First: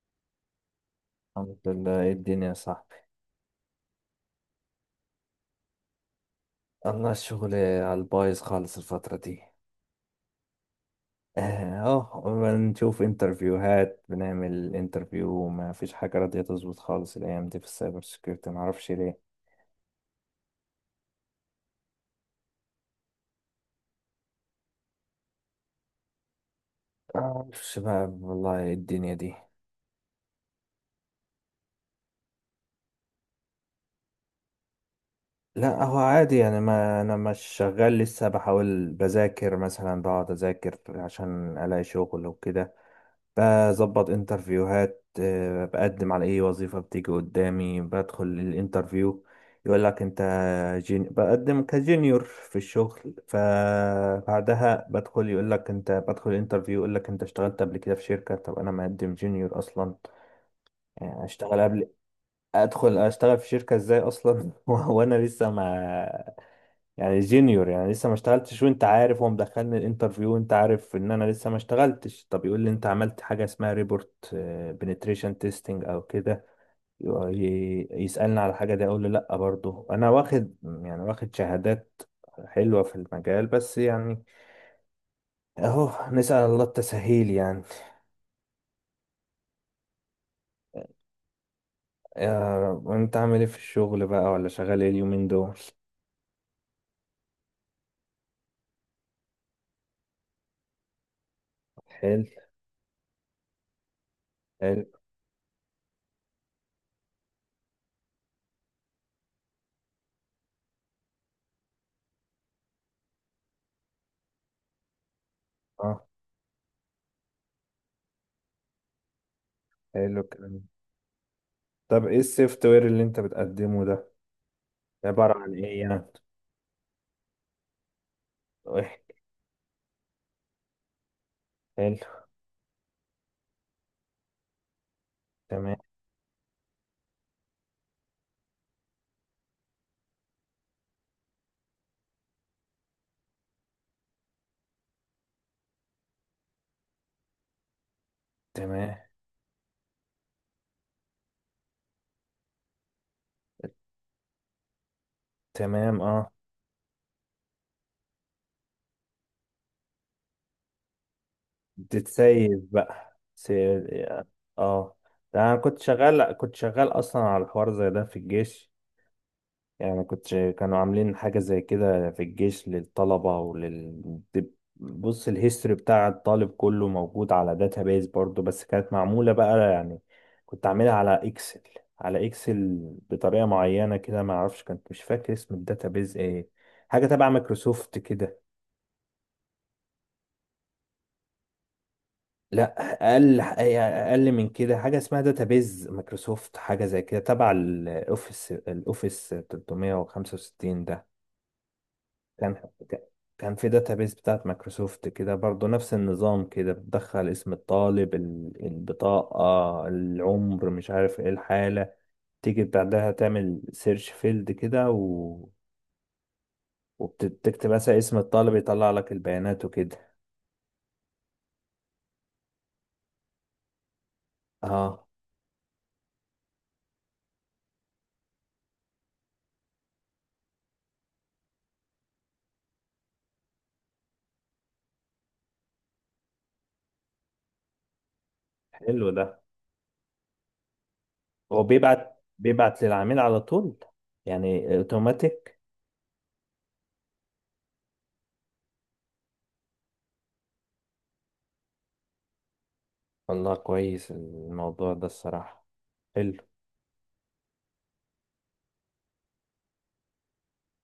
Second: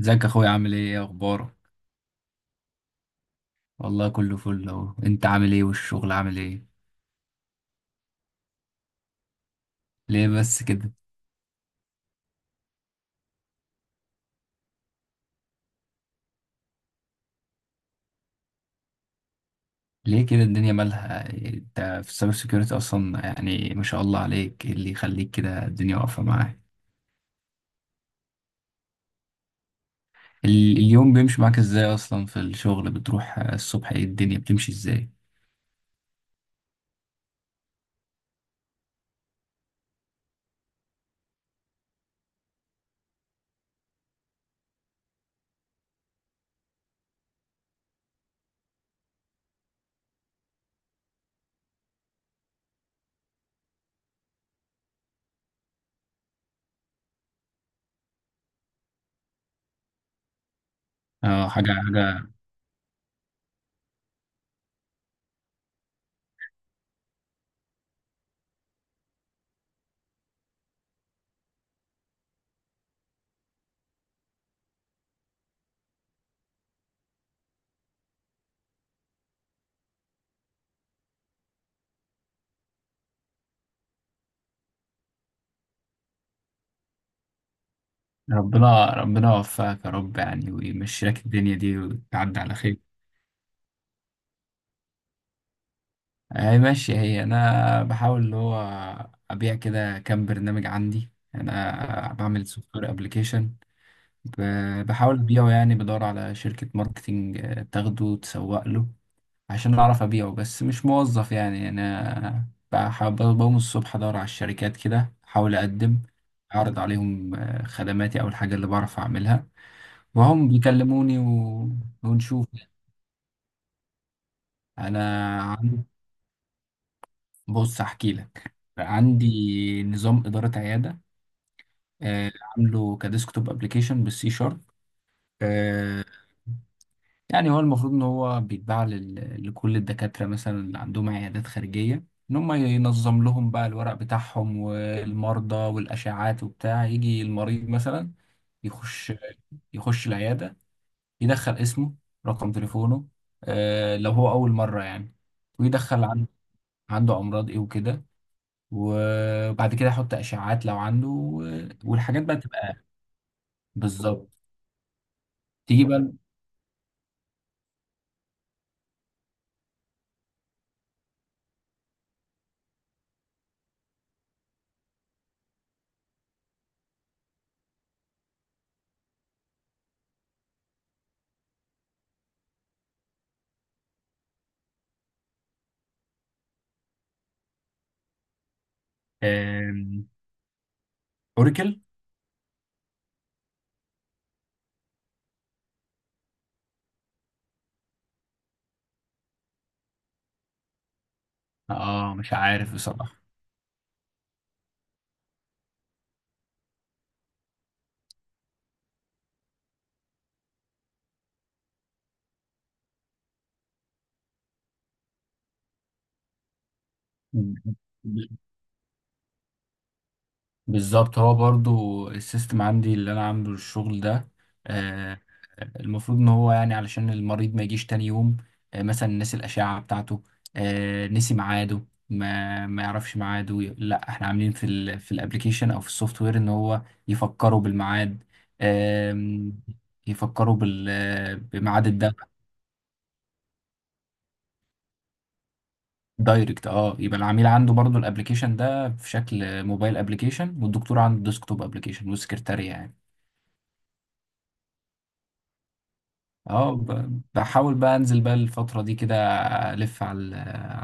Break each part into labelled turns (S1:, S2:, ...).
S1: ازيك يا اخويا، عامل ايه؟ ايه اخبارك؟
S2: الحمد لله. إيه الدنيا يا صاحبي؟
S1: والله كله فل اهو. انت عامل ايه؟ والشغل عامل ايه؟
S2: الله، الشغل على البايظ خالص الفترة دي.
S1: ليه بس كده؟
S2: اه، بنشوف انترفيوهات، بنعمل انترفيو، ما فيش حاجة راضية تظبط خالص الأيام دي في السايبر سيكيورتي، معرفش ليه.
S1: ليه كده؟ الدنيا مالها؟ انت في السايبر سيكيورتي اصلا، يعني ما شاء الله عليك، ايه اللي يخليك كده الدنيا واقفه معاك؟
S2: معرفش بقى، والله إيه الدنيا دي.
S1: اليوم بيمشي معاك ازاي اصلا؟ في الشغل بتروح الصبح، ايه الدنيا بتمشي ازاي؟
S2: لا، هو عادي يعني، ما أنا مش شغال لسه، بحاول بذاكر مثلا، بقعد أذاكر عشان ألاقي شغل وكده. بظبط انترفيوهات، بقدم على اي وظيفة بتيجي قدامي، بدخل الانترفيو يقول لك انت، بقدم كجونيور في الشغل، فبعدها بدخل يقول لك انت، بدخل الانترفيو يقول لك انت اشتغلت قبل كده في شركة، طب انا مقدم جونيور اصلا.
S1: اه،
S2: اشتغل
S1: حاجه
S2: قبل،
S1: حاجه.
S2: ادخل اشتغل في شركة ازاي اصلا؟ وانا لسه ما، يعني جينيور، يعني لسه ما اشتغلتش، وانت عارف، هو مدخلني الانترفيو وانت عارف ان انا لسه ما اشتغلتش، طب يقول لي انت عملت حاجه اسمها ريبورت بنتريشن تيستنج او كده، يسالني على حاجه دي، اقول له لا، برضه انا واخد يعني واخد شهادات حلوه في المجال، بس يعني اهو، نسال الله التسهيل يعني.
S1: ربنا ربنا يوفقك يا رب يعني، ويمشي لك الدنيا دي وتعدي على خير.
S2: وانت عامل ايه في الشغل بقى، ولا شغال ايه اليومين دول؟
S1: هي ماشية هي. أنا بحاول اللي هو أبيع كده كام برنامج عندي. أنا
S2: حلو.
S1: بعمل سوفت وير أبليكيشن،
S2: حلو.
S1: بحاول أبيعه يعني، بدور على شركة ماركتينج تاخده تسوق له عشان أعرف أبيعه، بس مش موظف يعني. أنا بقوم الصبح أدور على الشركات كده، أحاول
S2: اه.
S1: أقدم، أعرض عليهم خدماتي أو الحاجة اللي بعرف أعملها،
S2: حلو
S1: وهم
S2: الكلام ده.
S1: بيكلموني
S2: طب ايه
S1: ونشوف.
S2: السوفت وير اللي انت بتقدمه ده؟ عباره عن
S1: أنا
S2: ايه يعني؟
S1: بص احكي لك، عندي نظام إدارة عيادة،
S2: حلو.
S1: عامله كديسكتوب ابلكيشن بالسي شارب
S2: تمام.
S1: آه، يعني هو المفروض ان هو بيتباع لكل الدكاترة مثلا اللي عندهم عيادات خارجية، ان هم ينظم لهم بقى الورق بتاعهم والمرضى والاشعات وبتاع. يجي المريض مثلا
S2: تمام.
S1: يخش يخش العيادة، يدخل اسمه، رقم تليفونه، لو هو اول مرة يعني،
S2: تمام.
S1: ويدخل
S2: اه.
S1: عنده امراض ايه وكده، وبعد كده احط اشعاعات لو عنده والحاجات بقى
S2: بتتسيب
S1: تبقى
S2: بقى، سيب.
S1: بالظبط.
S2: اه. ده انا كنت
S1: تيجي بقى.
S2: شغال كنت شغال اصلا على حوار زي ده في الجيش، يعني كانوا عاملين حاجة زي كده في الجيش للطلبة بص، الهيستوري بتاع الطالب كله موجود على داتابيز برضو، بس كانت معمولة بقى يعني، كنت عاملها على اكسل، على اكسل بطريقة معينة كده، ما اعرفش، كنت مش فاكر اسم الداتابيز ايه، حاجة تبع مايكروسوفت كده.
S1: آم، اوراكل؟
S2: لا، اقل من كده، حاجه اسمها داتابيز مايكروسوفت، حاجه زي كده تبع الاوفيس 365 ده.
S1: اه، مش
S2: كان
S1: عارف بصراحه.
S2: كان في داتابيز بتاعت مايكروسوفت كده برضو، نفس النظام، كده بتدخل اسم الطالب، البطاقه، العمر، مش عارف ايه، الحاله، تيجي بعدها تعمل سيرش فيلد كده وبتكتب مثلا اسم الطالب، يطلع لك البيانات وكده.
S1: بالظبط، هو برضو السيستم عندي اللي انا عامله الشغل ده.
S2: اه.
S1: آه، المفروض ان هو يعني علشان المريض ما يجيش تاني يوم، مثلا نسي الاشعه بتاعته، نسي ميعاده، ما يعرفش ميعاده، لا احنا عاملين في الابليكيشن او في السوفت وير ان هو يفكروا بالميعاد.
S2: حلو ده.
S1: آم، يفكروا
S2: هو
S1: بميعاد
S2: بيبعت
S1: الدواء.
S2: بيبعت للعميل على طول، يعني اوتوماتيك.
S1: دايركت، اه. يبقى العميل عنده برضو الابليكيشن ده في شكل موبايل ابليكيشن، والدكتور عنده ديسكتوب ابليكيشن، والسكرتارية يعني.
S2: والله كويس الموضوع ده الصراحة. حلو.
S1: اه، بحاول بقى انزل بقى الفترة دي كده، الف على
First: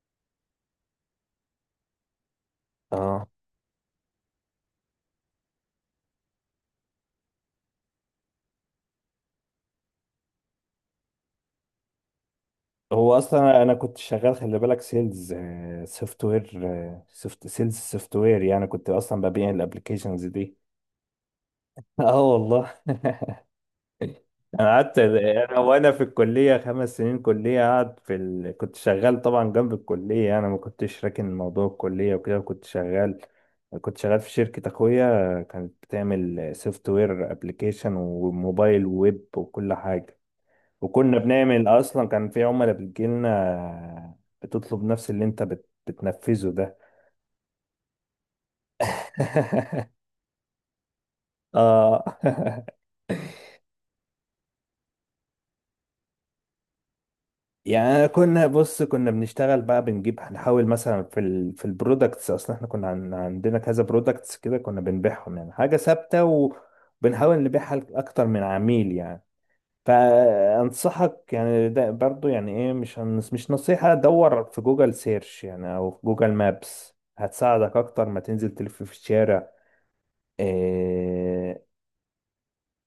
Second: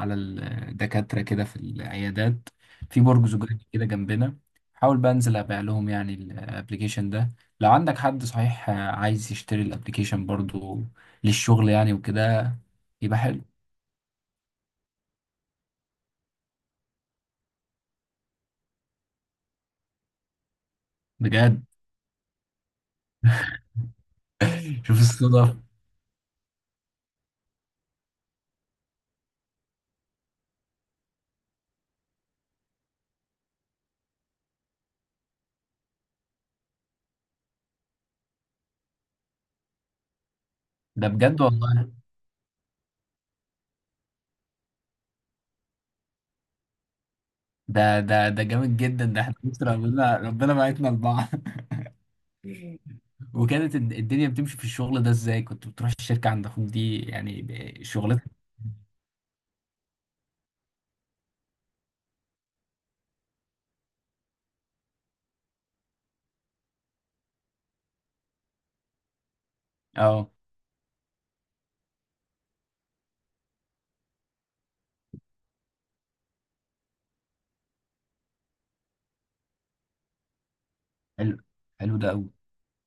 S1: على الدكاترة كده في العيادات، في
S2: اه.
S1: برج زجاجي كده جنبنا. حاول بقى انزل ابيع لهم يعني الابليكيشن ده. لو عندك حد صحيح عايز يشتري الابليكيشن برضو للشغل يعني وكده،
S2: هو
S1: يبقى حلو
S2: اصلا انا كنت شغال، خلي بالك، سيلز سوفت وير، سوفت سيلز سوفت وير، يعني كنت اصلا ببيع الابلكيشنز دي.
S1: بجد.
S2: اه والله انا
S1: شوف
S2: قعدت،
S1: الصدف.
S2: انا وانا في الكليه خمس سنين كليه، قاعد في كنت شغال طبعا جنب الكليه، انا ما كنتش راكن موضوع الكليه وكده، كنت شغال، كنت شغال في شركه اخويا كانت بتعمل سوفت وير ابلكيشن وموبايل ويب وكل حاجه،
S1: ده
S2: وكنا
S1: بجد
S2: بنعمل
S1: والله.
S2: اصلا، كان في عملاء بتجيلنا بتطلب نفس اللي انت بتنفذه ده.
S1: ده جامد جدا. ده احنا بص، ربنا ربنا بعتنا لبعض.
S2: اه
S1: وكانت الدنيا بتمشي في الشغل ده ازاي؟ كنت بتروح الشركة عند اخوك دي يعني
S2: يعني أنا،
S1: شغلتك.
S2: كنا بص كنا بنشتغل بقى، بنجيب هنحاول مثلا في البرودكتس، اصلا احنا كنا عن عندنا كذا برودكتس كده، كنا بنبيعهم يعني حاجه ثابته، وبنحاول نبيعها لاكتر من عميل يعني.
S1: اه،
S2: فانصحك يعني، ده برضو يعني ايه، مش نصيحه، دور في جوجل سيرش يعني، او في جوجل مابس، هتساعدك اكتر ما تنزل تلف في الشارع.
S1: حلو.
S2: إيه،
S1: حلو ده قوي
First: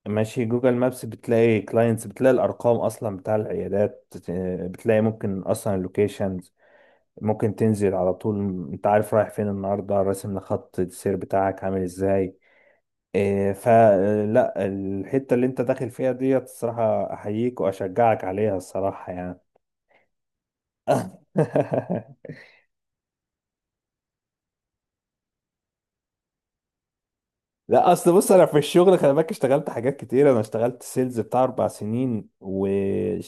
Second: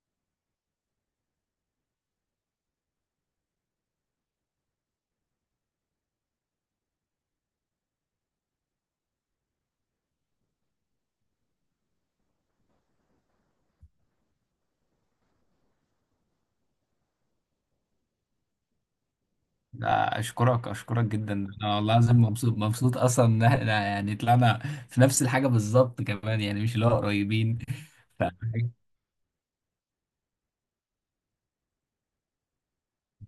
S2: ماشي، جوجل مابس بتلاقي كلاينتس، بتلاقي الارقام اصلا بتاع العيادات، بتلاقي ممكن اصلا اللوكيشن، ممكن تنزل على طول، انت عارف رايح فين النهارده، راسم خط السير بتاعك عامل ازاي. فلا، الحتة اللي انت داخل فيها ديت، الصراحة احييك واشجعك عليها الصراحة يعني.
S1: ده. اشكرك، اشكرك جدا. انا والله العظيم مبسوط، مبسوط اصلا ان احنا يعني طلعنا في نفس الحاجة بالظبط كمان، يعني مش اللي هو قريبين.
S2: لا، اصل
S1: ف-
S2: بص، انا في الشغل، خلي بالك اشتغلت حاجات كتير، انا اشتغلت سيلز بتاع اربع سنين،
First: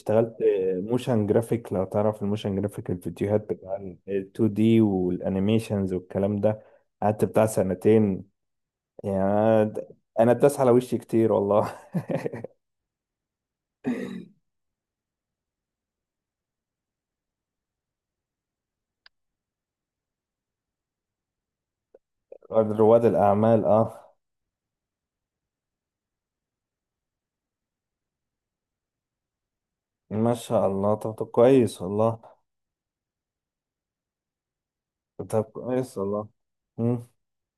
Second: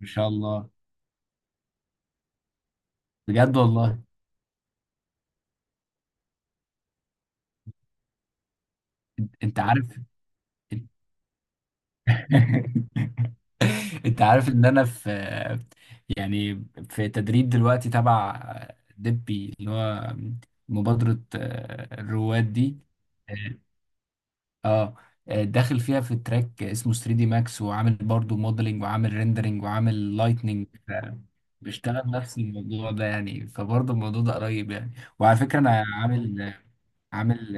S1: ما شاء الله.
S2: موشن جرافيك، لو تعرف الموشن جرافيك، الفيديوهات
S1: بجد
S2: بتاع ال
S1: والله؟
S2: 2 دي والانيميشنز والكلام ده، قعدت بتاع سنتين، يعني
S1: انت
S2: أنا،
S1: عارف.
S2: أنا الداس على وشي كتير والله.
S1: انت عارف ان انا في يعني في تدريب دلوقتي تبع دبي اللي هو مبادرة الرواد دي.
S2: رواد الأعمال أه.
S1: اه. داخل فيها في تراك اسمه 3 دي ماكس، وعامل برضو موديلنج، وعامل ريندرنج، وعامل
S2: ما شاء
S1: لايتنينج.
S2: الله. طب كويس
S1: بيشتغل
S2: والله.
S1: نفس الموضوع ده يعني، فبرضه الموضوع ده قريب يعني. وعلى
S2: طب
S1: فكرة انا
S2: كويس والله.
S1: عامل
S2: مم.
S1: عامل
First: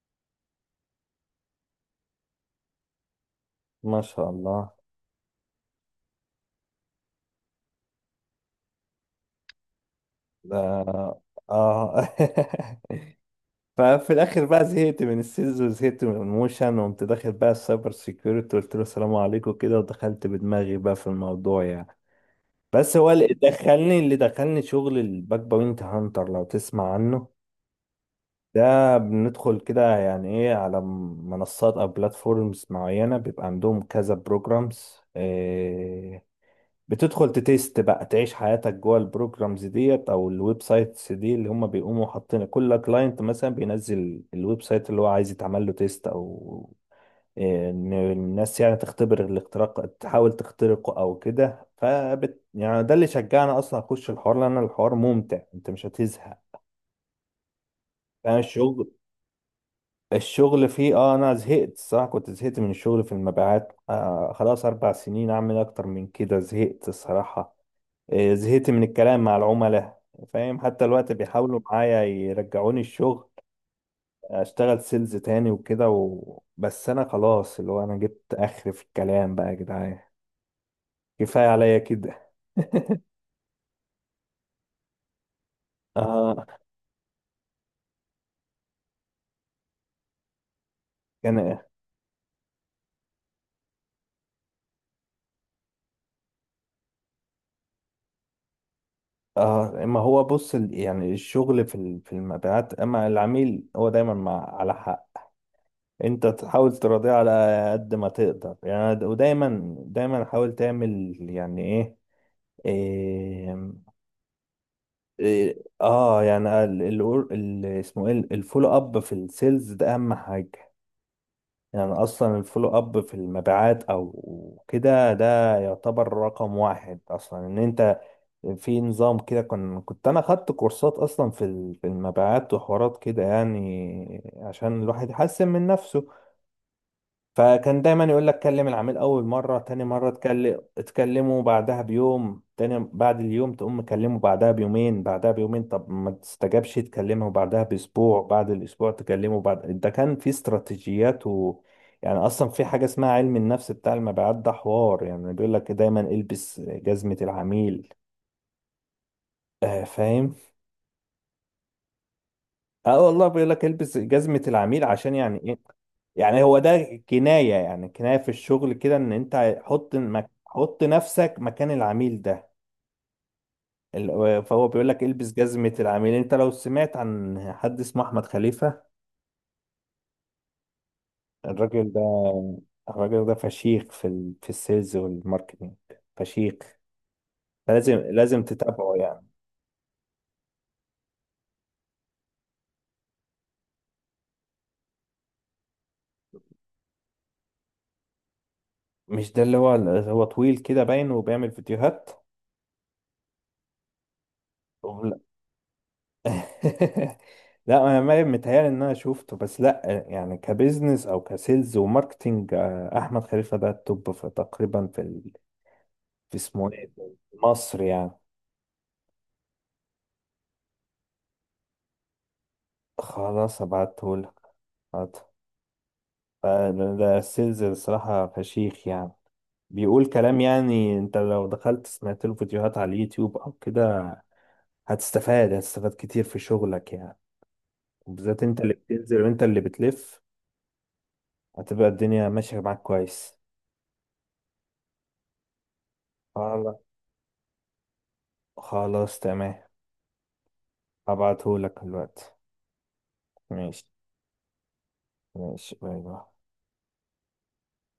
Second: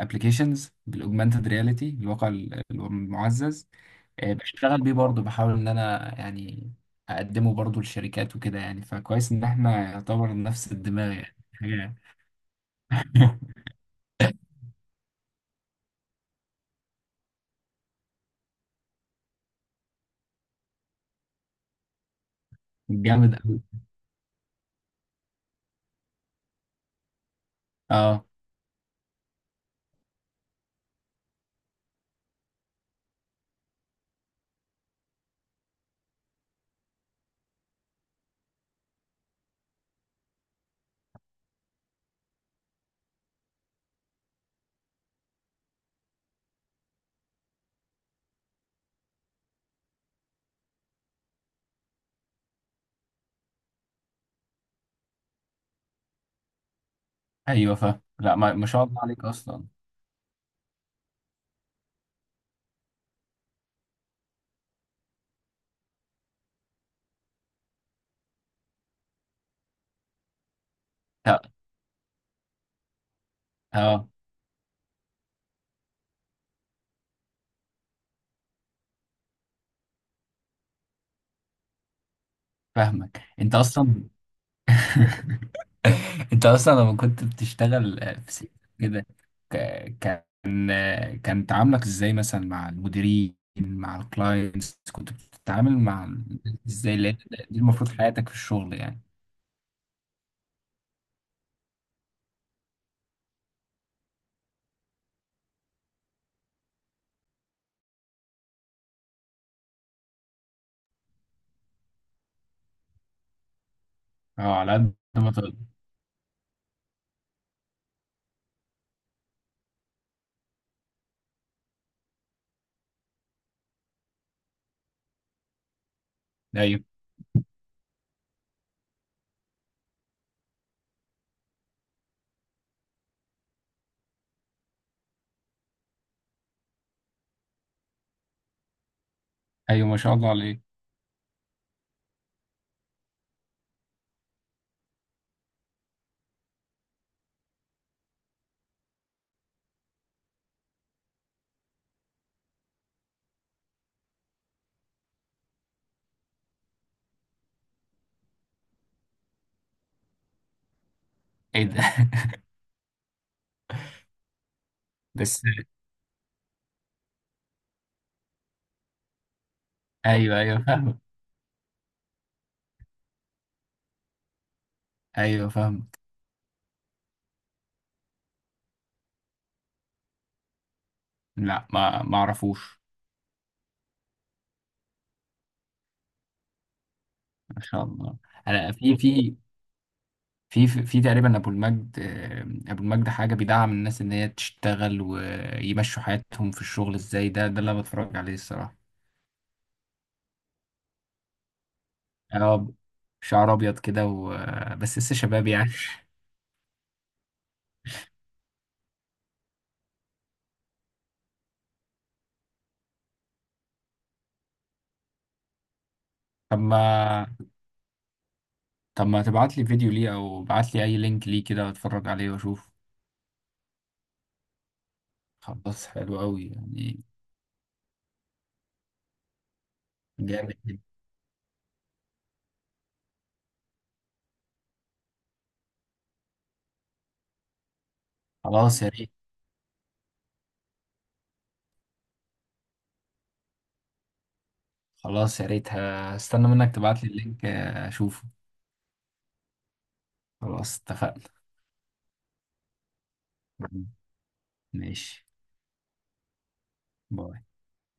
S1: ابلكيشنز بالاوجمانتد رياليتي، الواقع المعزز.
S2: ما شاء الله
S1: بشتغل بيه برضه، بحاول ان انا يعني اقدمه برضه للشركات وكده يعني. فكويس ان احنا يعتبر
S2: ده.
S1: نفس الدماغ يعني حاجة.
S2: آه ففي الآخر بقى زهقت من السيلز وزهقت من الموشن، وقمت داخل بقى السايبر سيكيورتي، قلت له السلام عليكم كده، ودخلت بدماغي بقى في الموضوع يعني. بس هو اللي
S1: جامد قوي.
S2: دخلني اللي دخلني شغل الباك بوينت هانتر، لو تسمع عنه.
S1: اه،
S2: ده بندخل كده يعني ايه، على منصات او بلاتفورمز معينة، بيبقى عندهم كذا بروجرامز، بتدخل تتست بقى، تعيش حياتك جوه البروجرامز ديت او الويب سايتس دي، اللي هم بيقوموا حاطين كل كلاينت مثلا بينزل الويب سايت اللي هو عايز يتعمل له تيست، او ان الناس يعني تختبر الاختراق، تحاول تخترقه او كده، فبت يعني ده اللي شجعنا اصلا اخش الحوار، لان الحوار ممتع، انت مش هتزهق،
S1: ايوه، فاهم. لا،
S2: فاهم
S1: ما، ما شاء
S2: الشغل.
S1: الله عليك اصلا.
S2: الشغل فيه اه، انا زهقت الصراحه، كنت زهقت من الشغل في المبيعات، خلاص اربع سنين، اعمل اكتر من كده، زهقت الصراحه، زهقت من الكلام مع العملاء، فاهم، حتى الوقت بيحاولوا معايا يرجعوني الشغل،
S1: اه،
S2: اشتغل سيلز تاني وكده بس انا خلاص، اللي هو انا جبت اخر في الكلام بقى يا جدعان، كفايه عليا كده.
S1: فاهمك انت اصلا.
S2: آه.
S1: انت اصلا لما كنت بتشتغل في سيت كده، كان كان
S2: كان
S1: تعاملك ازاي مثلا مع المديرين، مع الكلاينتس كنت بتتعامل مع ازاي؟ لأن دي المفروض حياتك في الشغل يعني.
S2: ما هو بص، يعني الشغل في المبيعات، اما العميل هو دايما مع على حق، انت تحاول تراضيه على قد ما تقدر يعني، ودايما دايما حاول تعمل يعني ايه، إيه,
S1: اه، على قد ما تقدر.
S2: إيه اه يعني، اسمه ايه الفولو اب في السيلز ده، اهم حاجة يعني، اصلا الفولو اب في المبيعات او كده، ده يعتبر رقم
S1: ايوه،
S2: واحد اصلا، ان انت في نظام كده، كنت انا خدت كورسات اصلا في المبيعات وحوارات كده، يعني عشان الواحد يحسن من نفسه، فكان دايما يقول لك، كلم العميل اول مره، تاني
S1: ايوه، ما
S2: مره
S1: شاء الله عليك.
S2: تكلمه بعدها بيوم، تاني بعد اليوم تقوم مكلمه بعدها بيومين، بعدها بيومين طب ما تستجابش تكلمه بعدها باسبوع، بعد الاسبوع تكلمه بعد، ده كان في استراتيجيات يعني اصلا في حاجه اسمها علم النفس بتاع المبيعات، ده حوار يعني بيقول لك دايما، البس جزمه العميل. آه، فاهم.
S1: ايه ده؟
S2: اه والله، بيقول لك البس جزمة العميل، عشان يعني
S1: بس.
S2: ايه، يعني هو ده كناية، يعني كناية في الشغل كده، ان انت حط
S1: ايوه، ايوه،
S2: حط
S1: فاهمك.
S2: نفسك مكان العميل ده، فهو بيقول لك البس
S1: ايوه،
S2: جزمة
S1: فاهمك.
S2: العميل. انت لو سمعت عن حد اسمه احمد خليفة،
S1: لا،
S2: الراجل
S1: ما
S2: ده،
S1: اعرفوش.
S2: الراجل ده فشيخ في السيلز والماركتينج، فشيخ،
S1: ما شاء
S2: لازم
S1: الله.
S2: لازم
S1: انا
S2: تتابعه
S1: في
S2: يعني.
S1: في في في تقريبا ابو المجد، ابو المجد، حاجه بيدعم الناس ان هي تشتغل ويمشوا حياتهم في الشغل ازاي. ده اللي انا بتفرج عليه الصراحه.
S2: مش ده اللي هو، هو طويل كده باين وبيعمل فيديوهات؟
S1: اه، شعر ابيض كده بس لسه شباب يعني.
S2: لا، انا ما متهيألي ان انا شفته، بس لا يعني كبزنس او كسيلز وماركتينج، احمد خليفه ده التوب في تقريبا، في
S1: طب
S2: اسمه ايه ده؟
S1: ما
S2: مصر يعني.
S1: طب ما تبعت لي فيديو ليه؟ او ابعت لي اي لينك ليه كده، اتفرج عليه واشوف.
S2: خلاص ابعته لك.
S1: خلاص، حلو قوي
S2: ده
S1: يعني.
S2: ده السيلز الصراحه، فشيخ يعني، بيقول كلام،
S1: جامد جدا.
S2: يعني انت لو دخلت سمعت له فيديوهات على اليوتيوب او كده هتستفاد، كتير في شغلك يعني، وبالذات انت اللي
S1: خلاص يا ريت
S2: بتنزل وانت اللي بتلف، هتبقى الدنيا ماشيه معاك كويس.
S1: خلاص يا ريت هستنى منك
S2: خلاص.
S1: تبعت لي اللينك اشوفه.
S2: خلاص. تمام.
S1: خلاص، اتفقنا.
S2: هبعتهولك دلوقتي. ماشي.
S1: ماشي،
S2: ماشي. باي باي.
S1: باي.